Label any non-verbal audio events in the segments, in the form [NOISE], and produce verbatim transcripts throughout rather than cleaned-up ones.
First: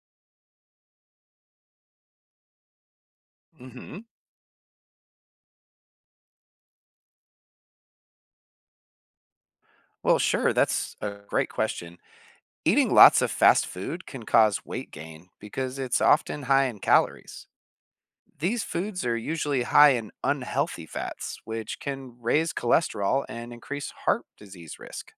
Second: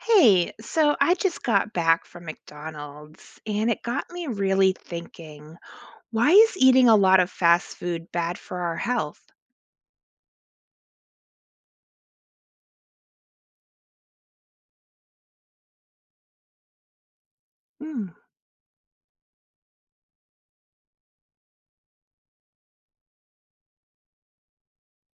Hey, so I just got back from McDonald's and it Hmm. got me really thinking, why is eating a lot of fast food bad for our health? Well, sure, that's a great question. Eating lots of fast food can cause weight gain because it's often high in calories. Mm, These foods are usually high in unhealthy fats, which can raise cholesterol and increase heart disease risk.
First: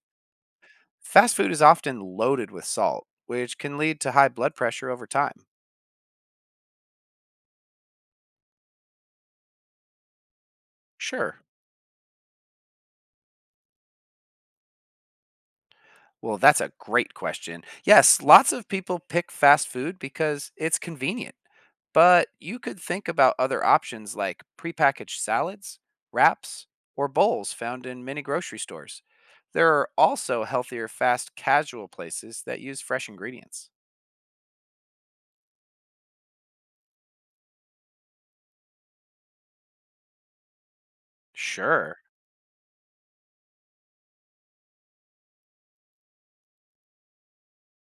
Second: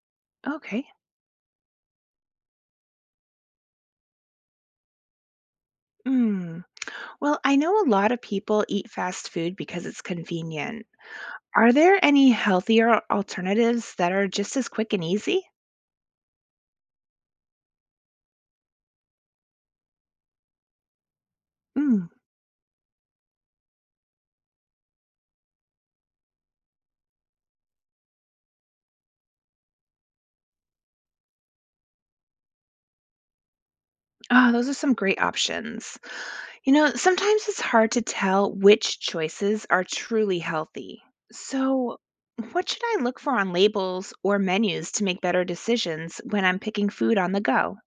okay. Fast food is often loaded with salt, which can lead to high blood pressure over time. Mm. Well, I know a lot of people eat fast food because it's convenient. Sure. Are there any healthier alternatives that are just as quick and easy? Well, that's a great question. Yes, lots of people pick fast food because it's convenient, Mm. but you could think about other options like prepackaged salads, wraps, or bowls found in many grocery stores. There are also healthier, fast, casual places that use fresh ingredients. Oh, those are some great options. You know, sometimes it's hard to tell which choices are truly healthy. So, Sure. what should I look for on labels or menus to make better decisions when I'm picking food on the go?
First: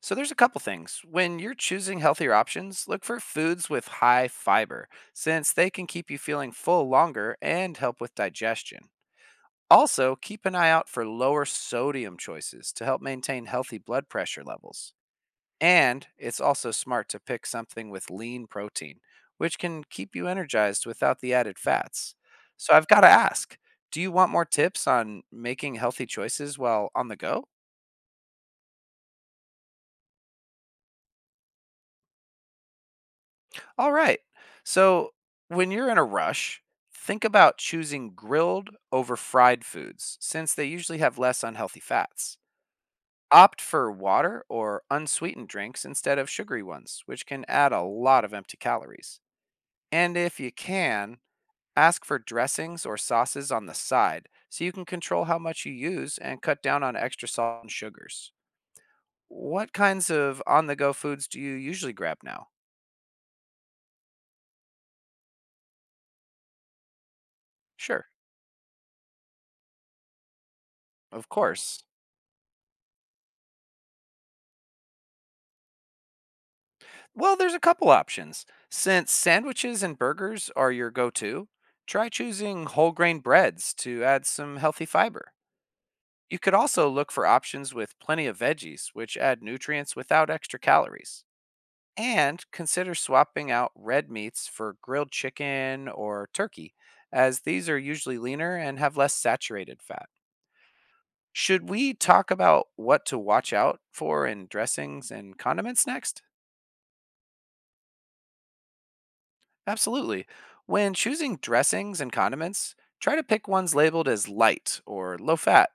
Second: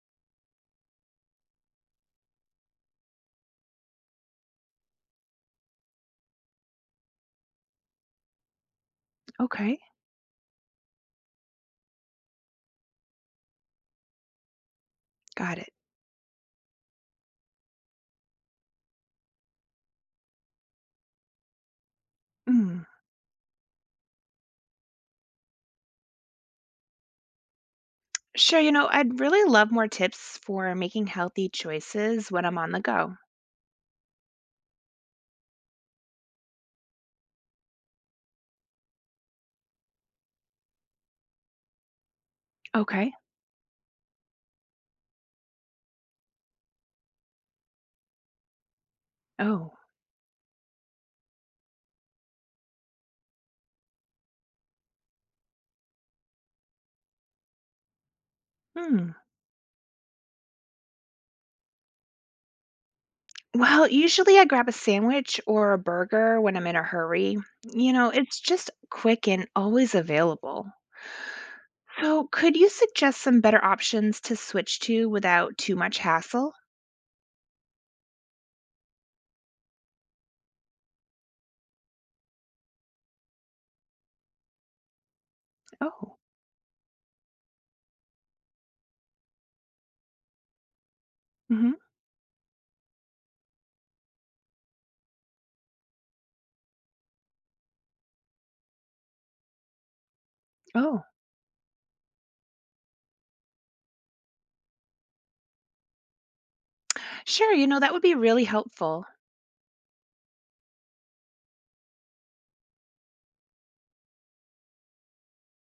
So there's a couple things. When you're choosing healthier options, look for foods with high fiber since they can keep you feeling full longer and help with digestion. Okay, Also, keep an eye out for lower sodium choices to help maintain healthy blood pressure levels. got it. And it's also smart to pick something with lean protein, which can keep you energized without the added fats. So Mm. I've got to ask, do you want more tips on making healthy choices while on the go? Sure, you know, I'd really love more tips for making healthy choices when I'm on the go. All right. So when you're in a rush, think about choosing grilled over fried foods since they usually have less unhealthy fats. Okay. Opt for water or unsweetened drinks instead of sugary ones, which can add a lot of empty calories. Oh. And if you can, ask for dressings or sauces on the side so you can control how much you use and cut down on extra salt and sugars. Hmm. What kinds of on the go foods do you usually grab now? Well, usually I grab a sandwich or a burger when I'm in a hurry. You Sure, know, it's just quick and always available. of course. So, could you suggest some better options to switch to without too much hassle? Well, there's a couple options. Since sandwiches and burgers are your go to, try choosing whole grain breads to add some healthy fiber. Oh, You could also look for options with plenty of veggies, which add nutrients without extra calories. hmm, And consider swapping out red meats for grilled chicken or turkey, as these are usually leaner and have less saturated fat. oh, Should we talk about what to watch out for in dressings and condiments next? sure, you know, that would be really helpful. Absolutely. When choosing dressings and condiments, try to pick ones labeled as light or low fat.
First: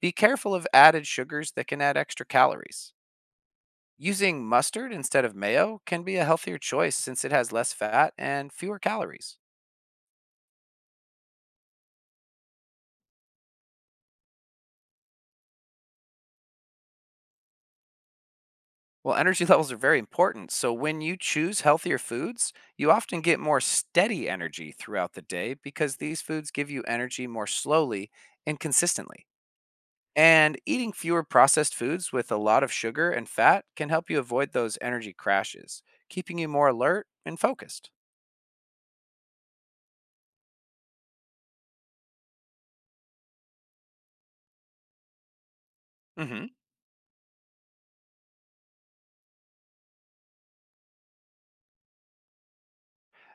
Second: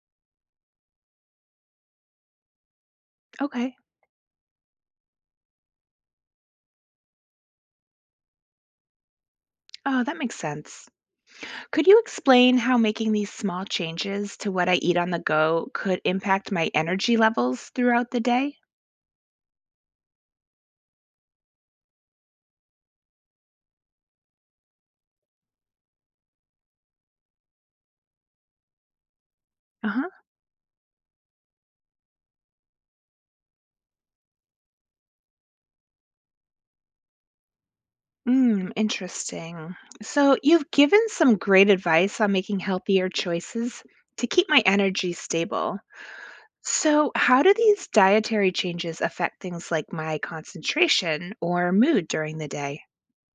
Be careful of added sugars that can add extra calories. Okay. Using mustard instead of mayo can be a healthier choice since it has less fat and fewer calories. Oh, that makes sense. Could you explain how making these small changes to what I eat on the go could impact my energy levels throughout the day? Well, energy [LAUGHS] levels are very important, so when you choose healthier foods, you often get more steady energy throughout the day because these foods give you energy more slowly and consistently. Uh huh. And eating fewer processed foods with a lot of sugar and fat can help you avoid those energy crashes, keeping you more alert and focused. Mm, interesting. So, you've given some great advice on making healthier choices to keep my energy stable. Mhm. So, how do these dietary changes affect things like my concentration or mood during the day?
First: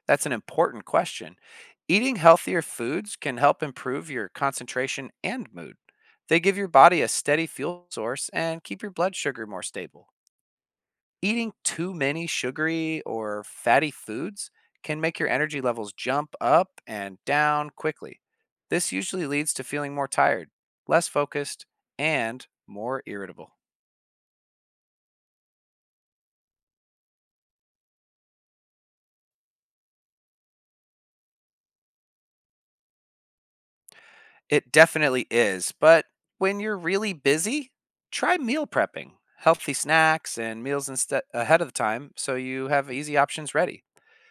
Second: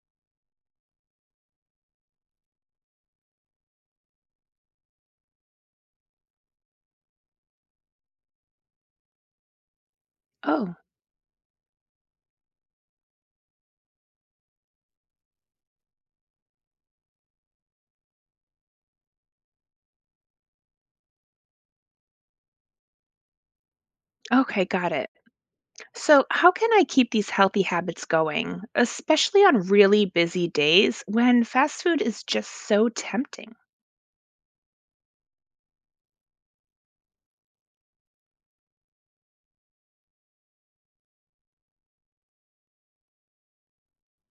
That's an important question. Eating healthier foods can help improve your concentration and mood. They give your body a steady fuel source and keep your blood sugar more stable. Oh, Eating too many sugary or fatty foods can make your energy levels jump up and down quickly. This usually leads to feeling more tired, less focused, and more irritable. okay, got it. So, how can I keep these healthy habits going, especially on really busy days when fast food is just so tempting? It definitely is, but when you're really busy, try meal prepping healthy snacks and meals instead ahead of the time so you have easy options ready.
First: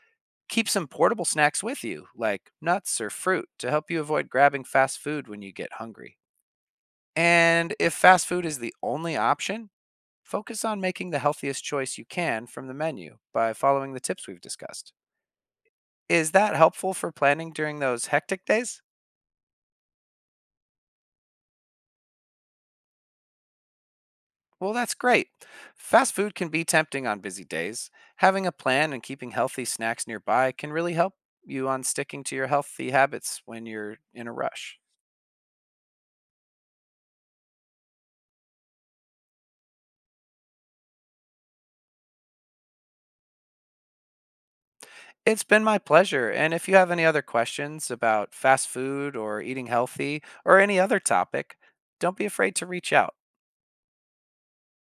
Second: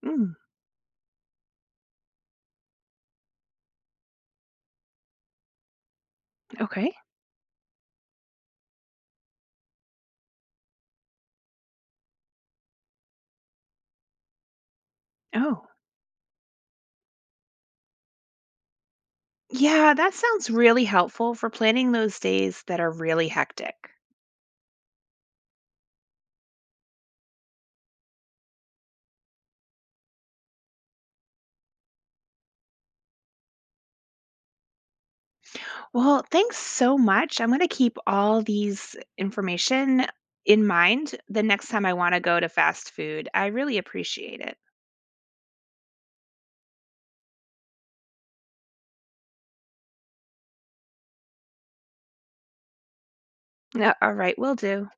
Mm, Keep some portable snacks with you, like nuts or fruit, to help you avoid grabbing fast food when you get hungry. okay. And if fast food is the only option, focus on making the healthiest choice you can from the menu by following the tips we've discussed. Oh, Is that helpful for planning during those hectic days? yeah, that sounds really helpful for planning those days that are really hectic. Well, that's great. Fast food can be tempting on busy days. Having a plan and keeping healthy snacks nearby can really help you on sticking to your healthy habits when you're in a rush. Well, thanks so much. I'm going to keep all these information in mind the next time I want to go to fast food. I really appreciate it. It's been my pleasure. And if you have any other questions about fast food or eating healthy or any other topic, don't be afraid to reach out. Yeah, all right, will do.